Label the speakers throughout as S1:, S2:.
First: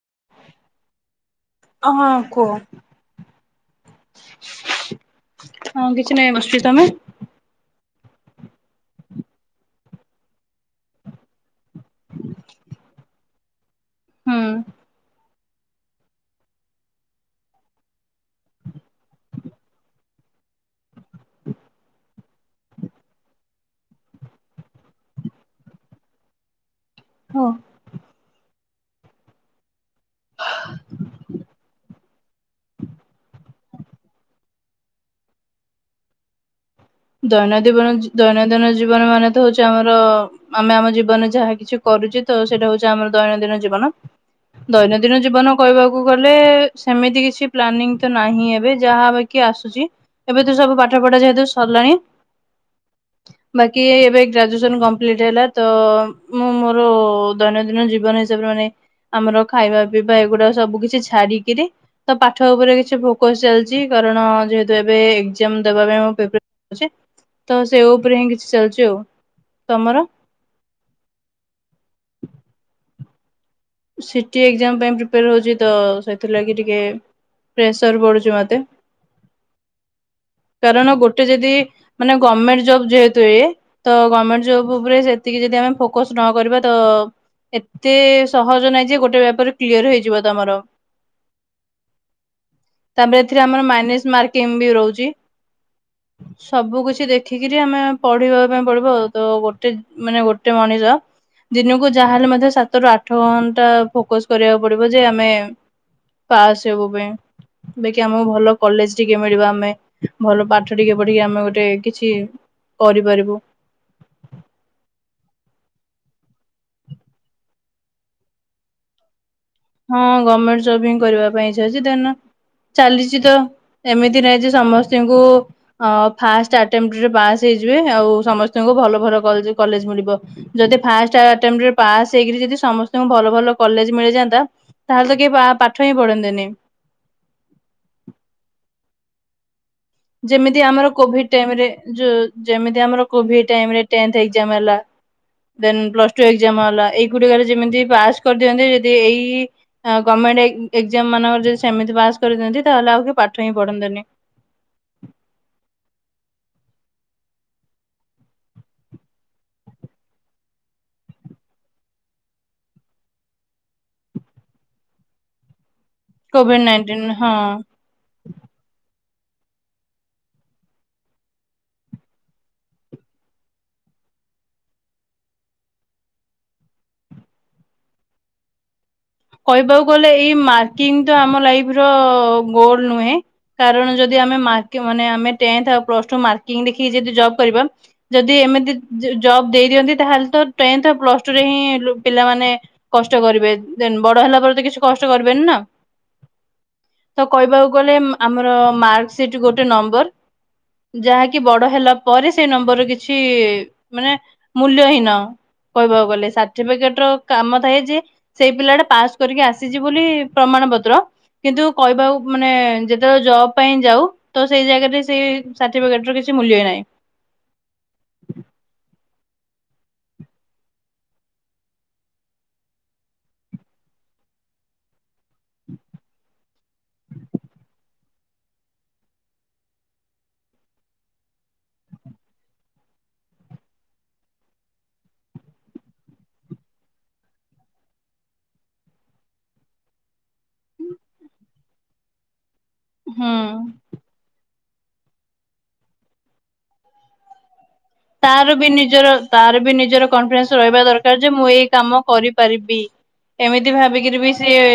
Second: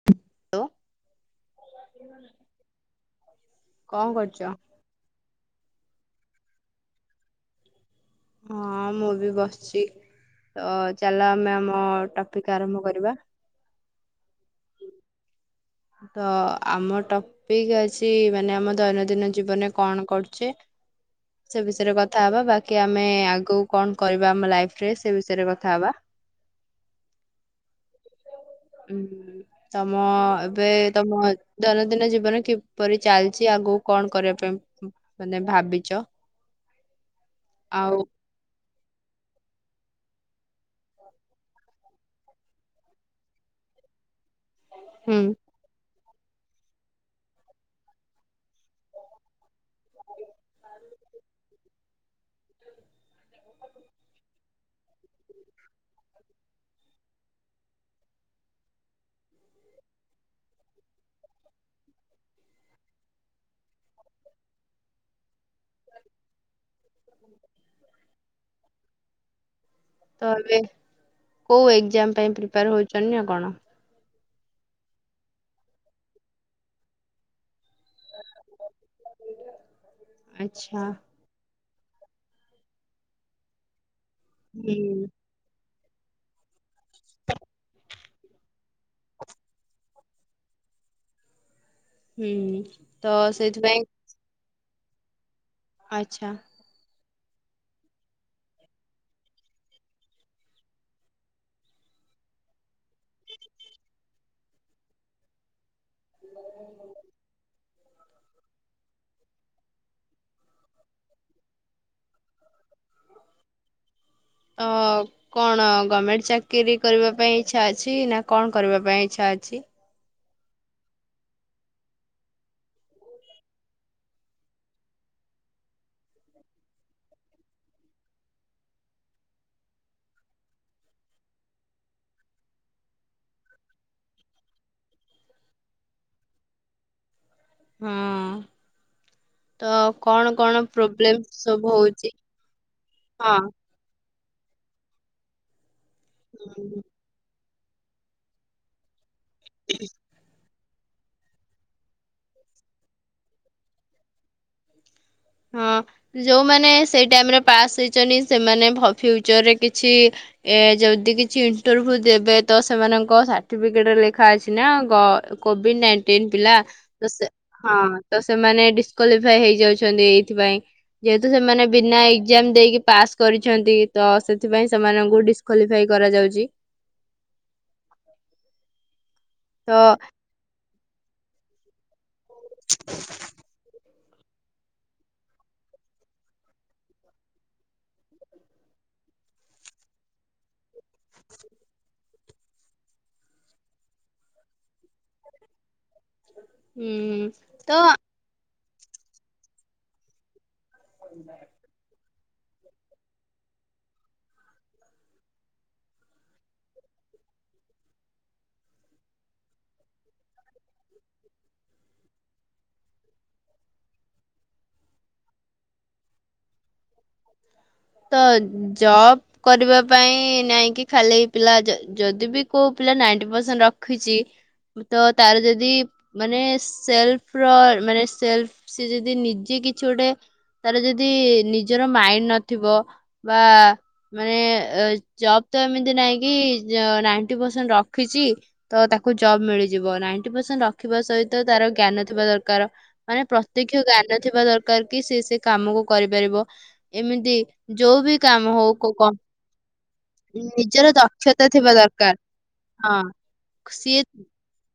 S1: [inaudible] ଓ
S2: ଅ ହଁ କୁହ।
S1: କଁ କରୁଚ?
S2: ହଁ କିଛି ନାଇଁ ବସିଚି ତମେ।
S1: ହଁ ମୁଁ ବି ବସଚି ଅ ଚାଲ ଆମେ ଆମ ଟପିକ୍ ଆରମ୍ଭ କରିବା।
S2: ହୁଁ।
S1: ତ ଆମ ଟ ପିକ୍ ଅଛି ମାନେ ଆମ ଦୈନଦିନ ଜୀବନରେ କଣ କରୁଚେ। ସେ ବିଷେୟେରେ କଥା ହବା ବାକି ଆମେ ଆଗୁକୁ କଣ କରିବା ଆମ ଲାଇଫରେ ସେ ବିଷେୟେରେ କଥା ହବା।
S2: ହଁ।
S1: ଉଁ ତମ ଏବେ ତମ ଦୈନଦିନ ଜୀବନ କିପରି ଚାଲଛି ଆଗୁ କଣ କରିବା ପାଇଁ ଉଁ ମାନେ ଭାବିଚ?
S2: ଦୈନଦୀବନ ଜୀ ଦୈନଦିନ ଜୀବନ ମାନେ ତ ହଉଚି ଆମର ଉଁ ଆମେ ଆମ ଜୀବନରେ ଯାହା କିଛି କରୁଚେ ତ ସେଇଟା ହଉଚି ଆମର ଦୈନନ୍ଦିନ ଜୀବନ। ଦୈନଦିନ
S1: ହୁଁ
S2: ଜୀବନ କହିବାକୁ ଗଲେ ସେମିତି କିଛି ପ୍ଲାନିଂ ତ ନାହିଁ ଏବେ ଯାହା ବା କିଏ ଆସୁଚି ଏବେ ତ ସବୁ ପାଠ ପଢା ଯେହେତୁ ସରିଲାଇଁ ବାକି ଏଇ ଏବେ ଗ୍ରାଜୁଏସନ୍ କମ୍ ବି ଏଡ୍ ହେଲା ତ ମୁଁ ମୋର ଦୈନଦିନ ଜୀବନ ହିସାବରେ ମାନେ ଆମର ଖାଇବା ପିଇବା ଏଗୁଡାକ ସବୁ କିଛି ଛାଡିକିରି ତ ପାଠ ଉପରେ କିଛି ଫୋକସ୍ ଚାଲିଚି କାରଣ ଯେହେତୁ ଏବେ ଏଗ୍ଜାମ ଦବା ପାଇଁ ମୁଁ ପ୍ରି ଉଚି ତ ସେ ଉପରେ ହିଁ କିଛି ଚାଲିଚି ଆଉ ତମର?
S1: ତ ଏବେ କୋଉ ଏକ୍ଜାମ ପାଇଁ ପ୍ରିପେୟାର ହଉଛନ୍ତି ନା କଣ?
S2: ସିଟି ଏଗ୍ଜାମ ପାଇଁ ପ୍ରିପେୟାର ହଉଚି ତ ସେଥିଲାଗି ଟିକେ ପ୍ରେସର ପଡୁଚି ମତେ।
S1: [inaudible]
S2: କାରଣ ଗୋଟେ ଯଦି ମାନେ ଗମେଣ୍ଟ ଜବ୍ ଯେହେତୁ ଏ ତ ଗମେଣ୍ଟ ଜବ୍
S1: ହୁଁ।
S2: ଉପରେ ସେତିକି ଯଦି ଆମେ ଫୋକସ୍ ନ କରିବା ତ ଏତେ ସହଜ ନାଇଁ ଯେ ଗୋଟେ ବେପାର କ୍ଲିୟର ହେଇଯିବ ତମର।
S1: ହୁଁ ତ
S2: ତାପରେ ଏଥିରେ ଆମର
S1: ସେଇଥିପାଇଁ
S2: ମାଇନିସ୍ ମାର୍କିଂ ବି ରହୁଚି।
S1: ଆଚ୍ଛା।
S2: ସବୁ କିଛି ଦେଖିକିରି ଆମେ ପଢିବା ପାଇଁ ପଡିବ ଆଉ ତ ଗୋଟେ ଉଁ ମାନେ ଗୋଟେ ମଣିଷ ଦିନୁକୁ ଯାହାହେଲେ ମଧ୍ୟ ସାତରୁ ଆ ଆଠ ଘଣ୍ଟା ଫୋକସ୍ କରିବାକୁ ପଡିବ ଯେ ଆମେ ପାସ୍ ହେବୁ ପାଇଁ। ଦେଇକି ଆମୁକୁ ଭଲ କଲେଜ ଟିକେ ମିଳିବ ଆମେ ଭଲ ପାଠ ଟିକେ ପଢିକି ଆମେ ଗୋଟେ କିଛି କରିପାରିବୁ।
S1: ଅ। କଣ ଗମେଣ୍ଟ ଚାକିରୀ କରିବା ପାଇଁ ଇଚ୍ଛା ଅଛି ନା କଣ କରିବା ପାଇଁ ଇଚ୍ଛା ଅଛି?
S2: ହଁ ଗମେଣ୍ଟ ଜବ୍ ହିଁ କରିବା ପାଇଁ ଇଛା ଅଛି ଦେନ ଚାଲିଛି ତ। ଏମିତିରେ ଆଜି ଯେ ସମସ୍ତଙ୍କୁ। ଫାଷ୍ଟ ଆଟେମଣ୍ଟ ରେ ପାସ୍ ହେଇଯିବେ ଆଉ ସମସ୍ତଙ୍କୁ ଭଲ ଭଲ କଲେଜ ମିଳିବ। ଯଦି ଫାଷ୍ଟ ଆଟେମଣ୍ଟ ପାସ ହେଇକି ଯଦି ସମସ୍ତଙ୍କୁ ଭଲ ଭଲ କଲେଜ ମିଳିଯାନ୍ତା। ତାହେଲେ ତ କିଏ ପାଠ ହିଁ ପଢନ୍ତେନି।
S1: ହଁ ତ। କଣ
S2: ଯେମିତି
S1: କଣ
S2: ଆମର
S1: ପ୍ରୋବ୍ଲେମ
S2: କୋଭିଡ ଟାଇମରେ
S1: ସବୁ ହଉଛି
S2: ଯେମତି ଆମର କୋଭିଡ ଟାଇମ ରେ ଟେନ୍ଥ ଏକ୍ସାମ ହେଲା ଦେନ ପ୍ଲସ୍ ଟୁ ଏକ୍ସାମ୍
S1: ହଁ।
S2: ହେଲା। ଗୁଡିକରେ ଯେମିତି ପାସ କରିଦିଅନ୍ତି ଯଦି ଏଇ ଗମେଣ୍ଟ ଏକ୍ଜାମ ମାନଙ୍କର ଯଦି ସେମିତି ପାସ୍ କରିଥାନ୍ତି ତାହେଲେ ଆଉ କିଏ ପାଠ ହିଁ ପଢନ୍ତନି।
S1: ହଁ ଯୋଉମାନେ ସେଇ ଟାଇମରେ ପାସ୍ ହେଇଛନ୍ତି ସେମାନେ ଫ୍ୟୁଚରରେ କିଛି ଏ ଯଦି କିଛି ଇଣ୍ଟରଭି୍ୟୁ ଦେବେ ତ ସେମାନଙ୍କ ସାର୍ଟିଫିକେଟ ଲେଖା ଅଛି ନା। କୋଭିଡ ନାଇଟିନ ପିଲା
S2: କୋଭିଡ ନାଇଣ୍ଟିନ ହଁ
S1: ହଁ ତ ସେମାନେ ଡିସକ୍ଵାଲିଫାଏ ହେଇଯାଉ ଛନ୍ତି ଏଇଥିପାଇଁ। ଯେହେତୁ ସେମାନେ ବିନା ଏକ୍ଜାମ ଦେଇକି ପାସ୍ କରିଛନ୍ତି ତ ସେଥିପାଇଁ ସେମାନଙ୍କୁ ଡିସ କଲିଫାଇ କରାଯାଉଛି। [inaudible] ତ
S2: କହିବାକୁ ଗଲେ ଏଇ ମାର୍କିଂ ତ ଆମ ଲାଇଫ ର ଗୋଲ ନୁହେ କାରଣ ଯଦି ଆମେ ମାର ମାନେ ଟେନ୍ଥ ଆମେ ଆଉ ପ୍ଲସ ଟୁ ଦେଖିକି ଯଦି ମାକିଂ ଦେଖି ଯଦି ଜବ୍ କରିବା। ଯଦି ଏମିତି ଜବ ଦେଇ ଦିଅନ୍ତି ତାହେଲେ ତ ଟେନ୍ଥ ପ୍ଲସ ଟୁରେ ହିଁ ପିଲାମାନେ କଷ୍ଟ କରିବେ ବଡ ହେଲା ପରେ ତ କିଛି କଷ୍ଟ କରିବନି ନା। ତ
S1: ଉଁ
S2: କହିବାକୁ
S1: ତ
S2: ଗଲେ ମା ଆମର ମାର୍କ ସିଟ ଗୋଟେ ନମ୍ବର ଯାହାକି ବଡ ହେଲା ପରେ ସେଇ ନମ୍ବର କିଛି ମାନେ ମୂଲ୍ୟ ହିଁନ। କହିବାକୁ ଗଲେ ସାର୍ଟିଫିକେଟ ର କାମ ଥାଏ ଯେ ସେଇ ପିଲାଟା ପାସ କରିକି ଆସିଛି ବୋଲି ପ୍ରମାଣ ପତ୍ର। କିନ୍ତୁ କହିବାକୁ ମାନେ ଯେତେବେଳେ ଜବ ପାଇଁ ଯାଉ ତ ସେଇ ଜାଗାରେ ସେଇ ସାର୍ଟିଫିକେଟର କିଛି ମୂଲ୍ୟ ନାହିଁ।
S1: ତ ଜବ୍। କରିବା ପାଇଁ ନାଇଁକି ଖାଲି ପିଲା ଯଦି ବି କୋଉ ପିଲା ନାଇଣ୍ଟି ପରସେଣ୍ଟ ରଖିଛି। ତ ତାର ଯଦି ମାନେ ସେଲଫ ର ମାନେ ସେଲଫ ସେ ଯଦି ନିଜେ କିଛି ଗୋଟେ ତାର ଯଦି ନିଜର ମାଇଣ୍ଡ ନଥିବ ବା ମାନେ ଜବ୍ ତ ଏମିତି ନାଇଁ କି ନାଇଣ୍ଟି ପରସେଣ୍ଟ ରଖିଛି। ତ ତାକୁ ଜବ ମିଳିଯିବ ନାଇଣ୍ଟି ପରସେଣ୍ଟ ରଖିବା ସହିତ ତାର ଜ୍ଞାନ ଥିବା ଦରକାର। ମାନେ
S2: ହୁଁ
S1: ପ୍ରତ୍ୟକ୍ଷ ଜ୍ଞାନ ଥିବା ଦରକାର କି ସେ ସେ କାମକୁ କରିପାରିବ ଏମିତି ଯୋଉ ବି କାମ
S2: ତାର
S1: ହଉ
S2: ବି
S1: କୋ-
S2: ନିଜର ତାର ବି ନିଜର କନଫିଡେନ୍ସ
S1: କମ୍ପ-
S2: ରହିବା
S1: ନିଜର
S2: ଦରକାର ଯେ
S1: ଦକ୍ଷତା
S2: ମୁଁ ଏଇ
S1: ଥିବା
S2: କାମ
S1: ଦରକାର
S2: କରି କରିବି
S1: ହଁ
S2: ଏମିତି
S1: ସିଏ
S2: ଭାବିକିରି ବି ସିଏ।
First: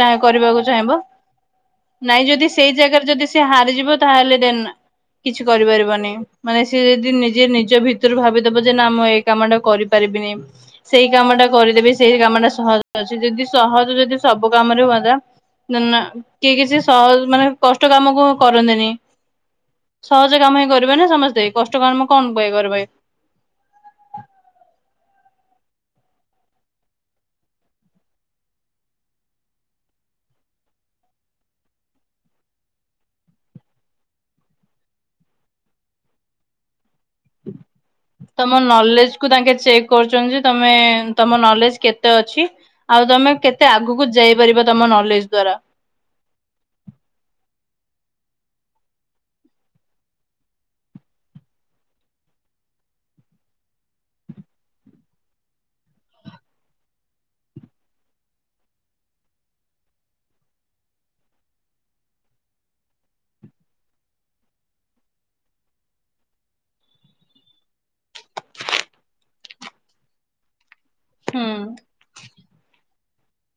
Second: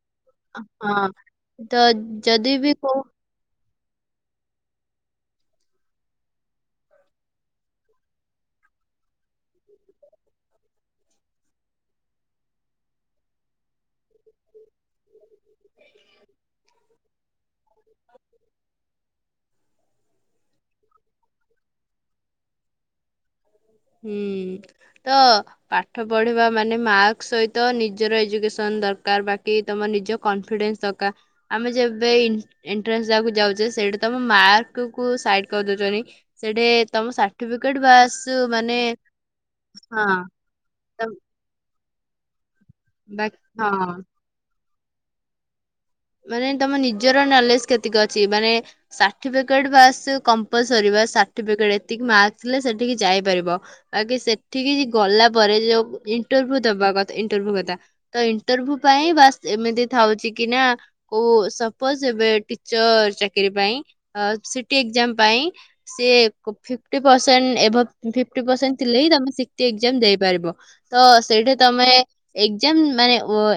S2: ଚାଁ କରିବାକୁ ଚାହିଁବ
S1: ହଁ ତ
S2: ନାଇଁ ଯଦି
S1: ବି
S2: ସେଇ
S1: କୋଉ
S2: ଜାଗାରେ ଯଦି ସେ ହାରିଯିବ ତାହେଲେ ଦେ କିଛି କରିପାରିବନି ମାନେ ସେ ଯଦି ନି ଯିଏ ନିଜ ଭିତରୁ ଭାବିଦବ ଯେ ନା ମୁଁ ଏଇ କାମ ଟା କରିପାରିବିନି। ସେଇ କାମ ଟା କରିଦେବି ସେଇ କାମ ଟା ସହଜ ଅଛି ଯଦି ସହଜ ଯଦି ସବୁ କାମରେ ହୁଅନ୍ତା। ନା ନା କିଏ କିଛି ସହଜ ମାନେ କଷ୍ଟ କାମ କୁ କରନ୍ତିନେହିଁ। ସହଜ କାମ ହିଁ କରିବେ ନା ସମସ୍ତେ କଷ୍ଟ କାମ କଣ ପାଇଁ କରିବେ।
S1: ହୁଁ ତ। ପାଠ ପଢିବା ମାନେ ମାର୍କ ସହିତ ନିଜର ଏଜୁକେସନ୍ ଦରକାର ବାକି ତମ ନିଜ କନଫିଡେନ୍ସେ୍ ଦରକାରେ। ଆମେ ଯେବେ ଏଣ୍ଟ୍ରାନ୍ସଦବାକୁ ଯାଉଛେ ସେଇଟି ତମ ମାର୍କକୁ ସାଇଟି କରିଦୋଉଚନ୍ତି। ସେଇଠି ତମ ସାର୍ଟିଫିକେଟେ ବାସ୍
S2: ତମ
S1: ମାନେ
S2: ନଲେଜ କୁ ତାଙ୍କେ ଚେକେ
S1: ହଁ
S2: କରୁଚନ୍ତି ଯେ ତମେ
S1: ତ
S2: ତମ ନଲେଜେ କେତେ ଅଛି। ଆଉ ତମେ
S1: ବାକି
S2: କେତେ
S1: ହଁ
S2: ଆଗକୁ ଯାଇପାରିବ ତମ ନଲେଜେ ଦ୍ଵାରା।
S1: ମାନେ ତମ ନିଜର ନଲେଜେ କେତିକ ଅଛି ମାନେ ସାର୍ଟିଫିକେଟେ ବାସ୍ କଂପ୍ଲସରୀ ବାସ୍ ସାର୍ଟିଫିକେଟେ ଏତିକି ମାର୍କ ଥିଲେ ସଠିକି ଯାଇପାରିବ। ଆଗେ ସେଠିକି ଗଲା ପରେ ଯୋଉ ଇଣ୍ଟରଭ୍ୟୁ ଦବା କଥ ଇଣ୍ଟରଭ୍ୟୁ କଥା ତ ଇଣ୍ଟରଭ୍ୟୁ ପାଇଁ ବାସ୍ ଏମିତି ଥାଉଚି କି ନା ଓ ସପୋଜ୍ ଏବେ ଟିଚର ଚାକିରି ପାଇଁ ସିଟି ଏକ୍ଜାମ୍ ପାଇଁ। ସିଏ ଫିପିଟ୍ ପ୍ରସେଣ୍ଟେ ଏଭବ ଫିପିଟ୍ ପ୍ରସେଣ୍ଟେ ଥିଲେ ହିଁ ତମେ ସିଟି ଏକ୍ଜାମ୍ ଦେଇପାରିବ। ତ
S2: ହୁଁ
S1: ସେଇଟା ତମେ ଏକ୍ଜାମ୍ ମାନେ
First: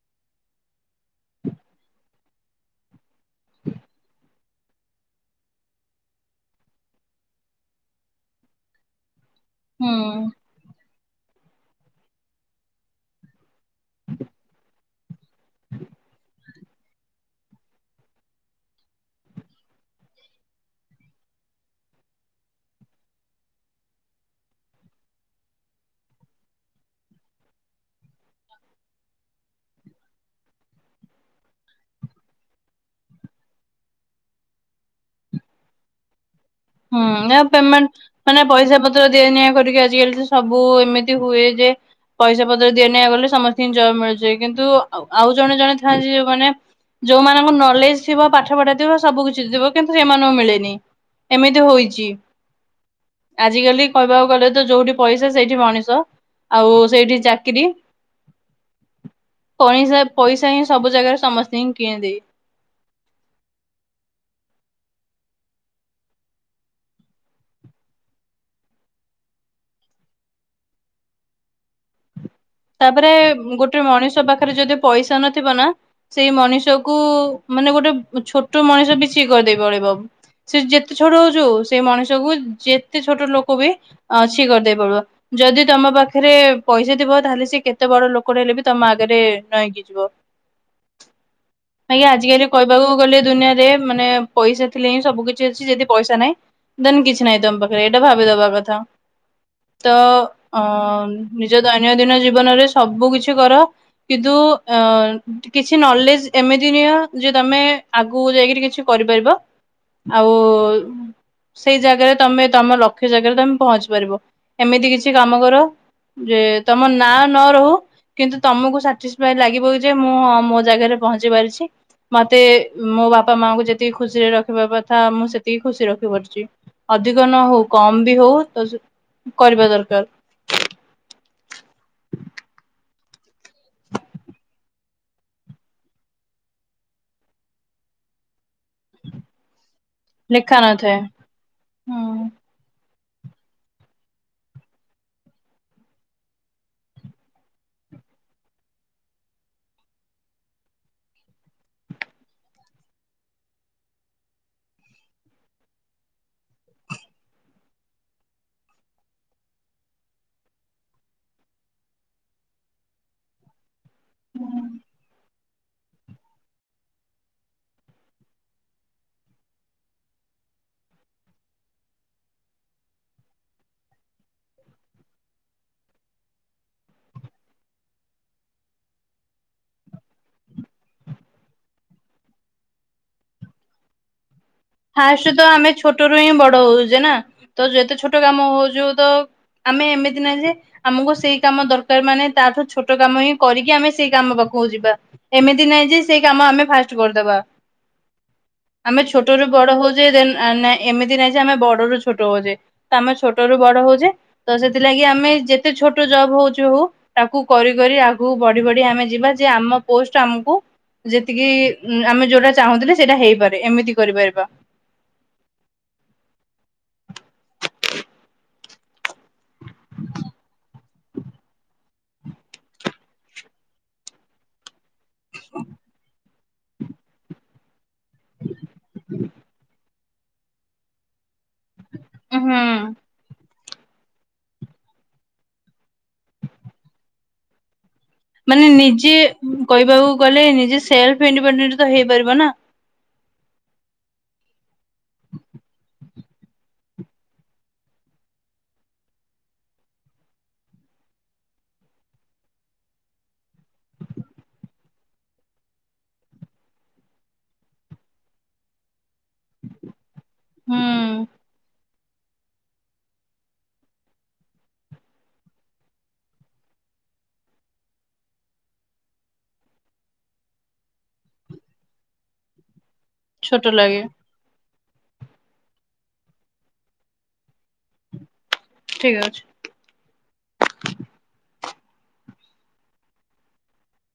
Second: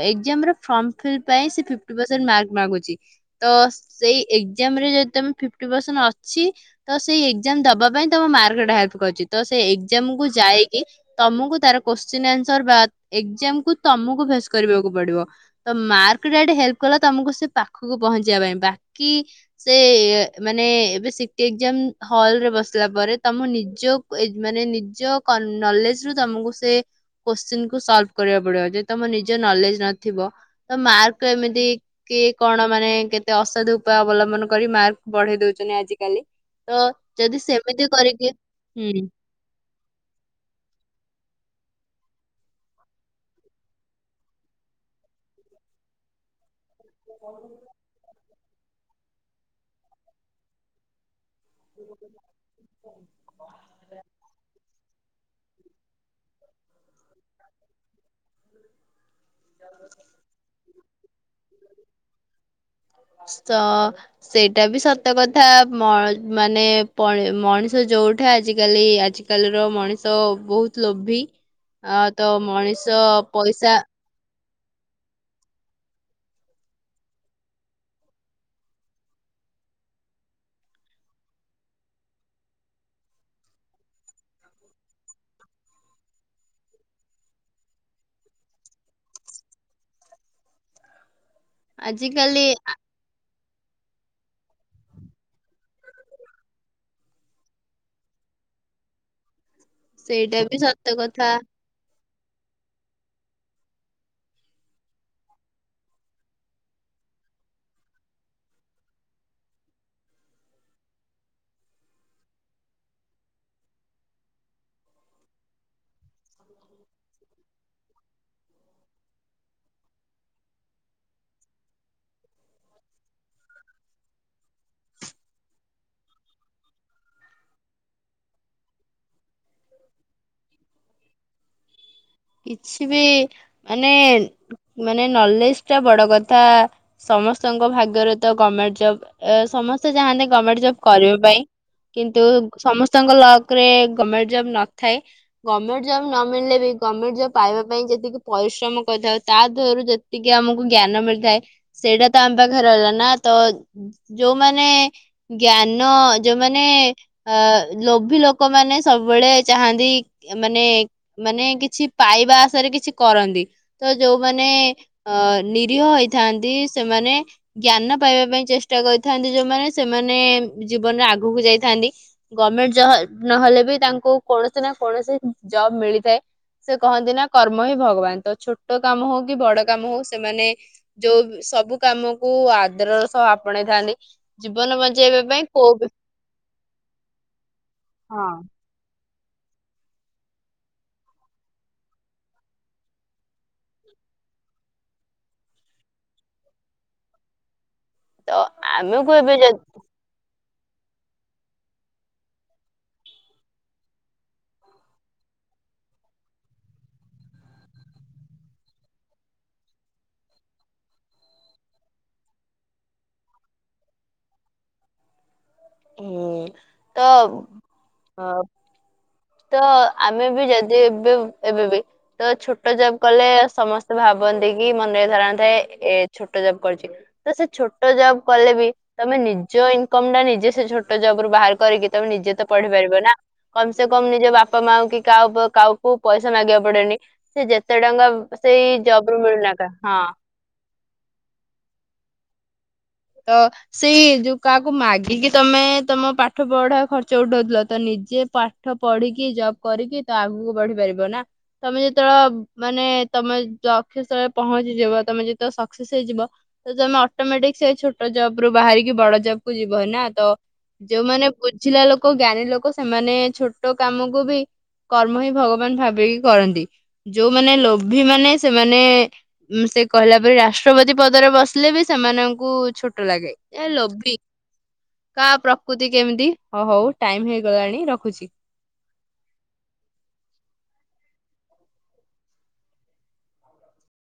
S1: ଏକ୍ଜାମ୍ ର ଫର୍ମ ଫିଲ୍ ପାଇଁ ତମେ ଫିପିଟି ପ୍ରରସେଣ୍ଟେ ମାର୍କ ମାଗୁଚି ତ ସେଇ ଏକ୍ଜାମ୍ ରେ ଯଦି ତମେ ଫିପିଟି ପରସେଣ୍ଟେ ଅଛି। ତ ସେଇ ଏକ୍ଜାମ୍ ଦବା ପାଇଁ ତମ ମାର୍କଟା ହେଲ୍ପେ୍ କରୁଚି ତ ସେ ଏକ୍ଜାମ୍
S2: ହୁଁ
S1: କୁ ଯାଇକି ତମୁକୁ ତାର କୋ୍ଚିନ୍ ଆନ୍ସାର୍ ବା ଏକ୍ଜାମକୁୁ ତମୁକୁ ଫେସେ କରିବାକୁ ପଡିବ। ତ ମାର୍କଟା ହେଲ୍ପେ୍ କଲା ତମୁକୁ ସେ ପାଖକୁ ପହଞ୍ଚିବା ପାଇଁ ବାକି ସେ ମାନେ ଏବେ ସିଟି ଏକ୍ଜାମ୍ ହଲ ରେ ବସିଲା ପରେ ତମ ନିଜ ଏ ମାନେ ନିଜ ନଲେଜେ ରୁ ତମୁକୁ ସେ କୋଶ୍ଚିନି କୁ ସଲଫ୍ କରିବାକୁ ପଡିବ ଯେଦି ତମର ନିଜ ନଲେଜେ ନଥିବ ତ ମାର୍କ ଏମିତି କିଏ କଣ ମାନେ କେତେ ଅସାଧୁ ଉପାୟ ଅବଲମ୍ବନ କରି ମାର୍କ ବଢେଇ ଦୋଉଚନ୍ତି ଆଜିକାଲି। ତ
S2: ହୁଁ
S1: ଯଦି
S2: ଆ
S1: ସେମିତି
S2: ପେମେଣ୍ଟେ
S1: କରିକି
S2: ମାନେ ପଇସା
S1: ହୁଁ
S2: ପତ୍ର ଦିଆ ନିିଆ କରିକି ଆଜିକାଲି ସବୁ ଏମିତି ହୁଏ। ଯେ ପଇସା ପତ୍ର ଦିଆନିଆ କଲେ ସମସ୍ତିକି ଜବ୍ ମିଳିଯାଏ କିନ୍ତୁ ଆଉ ଜଣେ ଜଣେ ଥାନ୍ତି ଯୋଉମାନେ ଯୋଉମାନଙ୍କ ନଲେଜେ ଥିବ ପାଠ ପଢ଼ା ଥିବ ସବୁ କିଛି ଥିବ କିନ୍ତୁ ସେମାନଙ୍କୁ ମିଳେନେହଁ। ଏମିତି ହୋଇଚି। ଆଜିକାଲି କହିବାକୁ ଗଲେ ତ ଯୋଉଠି ପଇସା ସେଇଠି ମଣିଷ ଆଉ ସେଇଠି ଚାକିରି। ପଣିସା ପଇସା ହିଁ ସବୁ ଜାଗାରେ ସମସ୍ତଙ୍କି କିଣିଦେଇ।
S1: ସ୍ତ। ସେଇଟା ବି ସତ କଥା ମ ମାନେ ମଣିଷ ଯୋଉଠେ ଆଜିକାଲି ଆଜି। ଆଜି କାଲିର ମଣିଷ ବହୁତୁ ଲୋଭି ଆ ତ ମଣି
S2: ତାପରେ ଗୋଟେ ମଣିଷ ପାଖରେ ଯଦି ପଇସା ନଥିବ ନା ସେଇ ମଣିଷକୁ ମାନେ ଗୋଟେ ଛୋଟ ମଣିଷ ବି ଛି କରିଦେଇ ପଲେଇବ। ସେ ଯେତେ ଛୋଟ ହୋଉ ଯୋଉ ସେ ମଣିଷ କୁ ଯେତେ ଛୋଟ ଲୋକ ବି ଛି କରିଦେଇକି ପଳେଇବ। ଯଦି ତମ ପାଖରେ ପଇସା ଥିବ ତାହେଲେ ସେ କେତେ ବଡ ଲୋକଟେ ହେଲେ ବି ତମ ଆଗରେ ନଇଁ କି ଯିବ। ଆଜ୍ଞା ଆଜିକାଲି କହିବାକୁ ଗଲେ ଦୁନିଆଁ ରେ ମାନେ ପଇସା ଥିଲେ ହିଁ ସବୁ କିିଛି ଅଛି ଯଦି ପଇସା ନାହିଁ। ଦେନେ କିଛି ନାହିଁ ତମ ପାଖରେ ଏଇଟା ଭାବିଦବା କଥା। ତ
S1: ସେଇଟା ବି
S2: ଅ
S1: ସତ କଥା
S2: ନିଜ ଦୈନଦିନ ଜୀବନରେ ସବୁ କିଛି କର। କିନ୍ତୁ ଅ କିଛି ନଲେଜେ ଏମିତି ନିଅ ଯେ ତମେ ଆଗକୁ ଯାଇକିରି କିଛି କରିପାରିବ, ଆଉ ସେଇ ଜାଗାରେ ତମେ ତମ ଲକ୍ଷ୍ୟ ଜାଗାରେ ତମେ ପହଞ୍ଚି ପାରିବ ଏମିତି କିଛି କାମ କର ଯେ ତମ ନି ନାଁ ନ ରହୁ କିନ୍ତୁ ତମକୁ ସାଟିସଫାଇ ଲାଗିବ ଯେ ମୁଁ ମୋ ଜାଗାରେ ପହଞ୍ଚି ପାରିଛି। ମତେ ମୋ ବାପା ମାଙ୍କୁ ଯେତିକି ଖୁସିରେ ରଖିବା କଥା ମୁଁ ସେତିକି ଖୁସି ରେ ରଖି ପାରୁଛି। ଅଧିକ ନ ହଉ କମ ବି ହଉ ତ କରିବା ଦରକାର।
S1: କିଛି ବି ମାନେ ମାନେ ନଲେଜ ଟା ବଡ କଥା ସମସ୍ତଙ୍କ ଭାଗ୍ୟରେ ତ ଗମେଣ୍ଟ୍ ଜବ ସମସ୍ତେ ଚାହାଁନ୍ତି
S2: ଲେଖା
S1: ଗମେଣ୍ଟ ଜବ
S2: ନଥାଏ
S1: କରିବା ପାଇଁ। କିନ୍ତୁ
S2: ହୁଁ
S1: ସମସ୍ତଙ୍କ ଲକ ରେ ଗମେଣ୍ଟ ଜବ୍ ନଥାଏ। ଗମେଣ୍ଟ ଜବ ନ ମିଳିଲେ ବି ଗମେଣ୍ଟ ଜବ ପାଇବା ପାଇଁ ଯେତିକି ପରିଶ୍ରମ କରିଥାଉ ତା ଦେହରୁ ଯେତିକି ଆମକୁ ଜ୍ଞାନ ମିଳିଥାଏ ସେଇଟା ତ ଆମ ପାଖରେ ହେଲା ନା ତ ଯୋଉମାନେ ଜ୍ଞାନ ଯୋଉମାନେ ଅ ଲୋଭି ଲୋକମାନୋନେ ସବୁବେଳେ ଚାହାନ୍ତି ମାନେ ମାନେ କିଛି କିଛି ପାଇବା ଆଶାରେ କିଛି କରନ୍ତି ତ ଯୋଉମାନେ ଅ ନିରୀହ ହେଇ ଥାନ୍ତି ସେମାନେ ଜ୍ଞାନ ପାଇବା ପାଇଁ ଚେଷ୍ଟା କରିଥାନ୍ତି ଯୋଉମାନେ ସେମାନେ ଜୀବନରେ ଆଗକୁ ଯାଇଥାନ୍ତି। ଗମେଣ୍ଟ ଜ ନହେଲେ ବି ତାଙ୍କୁ କୌଣସି ନା କୌଣସି ଜବ ମିଳିଥାଏ। ସେ କହନ୍ତି ନା କର୍ମ ହିଁ ଭଗବାନ ତ ଛୋଟ କାମ ହଉ କି ବଡ କାମ ହଉ ସେମାନେ ଯୋଉ ସବୁ କାମକୁ ଆଦରର ସହ ଆପଣେଇଥାନ୍ତି। ଜୀବନ ବା
S2: ଫଷ୍ଟରୁ ତ ଆମେ ଛୋଟରୁୁ ହିଁ ବଡ ହଉଛେ ନା ତ ଯେତେ ଛୋଟ
S1: ହଁ
S2: କାମ ହଉଛୁ ତ ଆମେ ଏମିତି ନାଁ ଯେ ଆମକୁ ସେଇ କାମ ଦରକାର ମାନେ ତାଠୁ ଛୋଟ କାମ ହିଁ କରିକି ଆମେ ସେଇ କାମ ପାଖକୁ ଯିବା। ଏମିତି ନାଇଁ ଯେ ସେଇ କାମ ଆମେ ଫାଷ୍ଟ କରିଦବା।
S1: ତ ଆମେକୁ ଏବେ ଯ
S2: ବୁଝେଇଦେନ ଆରେ ନାଇଁ ଏମିତି ନାଇଁ ଯେ ଆମେ ବଡରୁୁ ଛୋଟ ହଉଛେ ତ ଆମେ ଛୋଟରୁୁ ବଡ ହଉଛେ। ତ ସେଥିଲାଗି ଆମେ ଯେତେ ଛୋଟ ଜବ୍ ହଉଛି ହଉ ତାକୁ କରି କରି ଆଗକୁ ବଢି ବଢି ଆମେ ଯିବା ଯେ ଆମ ପୋଷ୍ଟ ଆମକୁ ଯେତିକି ଆମେ ଯୋଉଟା ଚାହୁଁଥିଲେ ସେଇଟା ହେଇପାରେ ଏମିତି କରିପାରିବା।
S1: ହୁଁ ତ ହଉ। ତ ଆମେ ବି ଯଦି ଏବେ ଏବେ ବି ତ ଛୋଟ ଜବ କଲେ ସମସ୍ତେ ଭାବନ୍ତି କି ମନେ ଥାନ୍ତେ ଏ ଛୋଟ ଜବ କରିୁଛି ତ ସେ ଛୋଟ ଜବ କଲେ ବି ତମେ ନିଜ ଇ କମ ଟା ନିଜେ ସେ ଛୋଟ ଜବ ରୁ ବାହାର କରିକି ତମେ ନିଜେ ତ
S2: ହୁଁ।
S1: ପଢିପାରିବ ନା। କମ୍ ସେ କଣ ନିଜ ବାପା ମା କି କା କାହାକୁ ପଇସା ମାଗିବାକୁ ପଡେନି ସେ ଯେତେ ଟଙ୍କା ସେଇ
S2: ମାନେ
S1: ଜବ୍
S2: ନିଜେ
S1: ରୁ ମିଳୁନା କା ହଁ
S2: କହିବାକୁ ଗଲେ ନିଜେ ସେଲଫ ଇଣ୍ଡିପେଣ୍ଡେଣ୍ଟ ତ ହେଇପାରିବ ନା।
S1: ତ ସେଇ ଯୋଉ କାହାକୁ ମାଗିକି ତମେ ତମ ପାଠ ପଢା ଖର୍ଚ୍ଚ ଉଠଉଥିଲ ତ ନିଜେ ପା ପାଠ ପଢିକି ଜବ୍ କରିକି ତ ଆଗକୁ ବଢି ପାରିବ ନା। ତମେ ଯେତେବେଳ ମାନେ ତମେ ଦକ୍ଷସ୍ଥଳେ ପହଞ୍ଚିଯିବ ତମେ ଯେତେବେଳେ ସକ୍ସେସ୍ ହେଇଯିବ ତ ତମେ ଅଟୋମେଟିକ ସେ ଛୋଟ ଜବ ରୁ ବାହାରିକି ବଡ ଜବ କୁ ଯିବ ନା ତ
S2: ହୁଁ।
S1: ଯୋଉମାନେ ବୁଝିଲା ଲୋକ ଜ୍ଞାନୀ ଲୋକ ସେମାନେ ଛୋଟ କାମକୁ ବି କର୍ମ ହିଁ ଭଗବାନ ଭାବିକି କରନ୍ତି ଯୋଉମାନେ ଲୋଭୀ ମାନେ ସେମାନେ ଉଁ ସେ କହିଲା ପରେ ରାଷ୍ଟ୍ରପତି ପଦରେ ବସିଲେ ବି ସେମାନଙ୍କୁ ଛୋ ଟ ଲାଗେ
S2: ଛୋଟ
S1: ଏ
S2: ଲାଗେ
S1: ଲୋଭି। କା ପ୍ରକୃତି କେମିତି ହଉ ହଉ ଟାଇମି ହେଇଗଲାଣି ରଖୁଛି।
S2: ଠିକ୍ ଅଛି।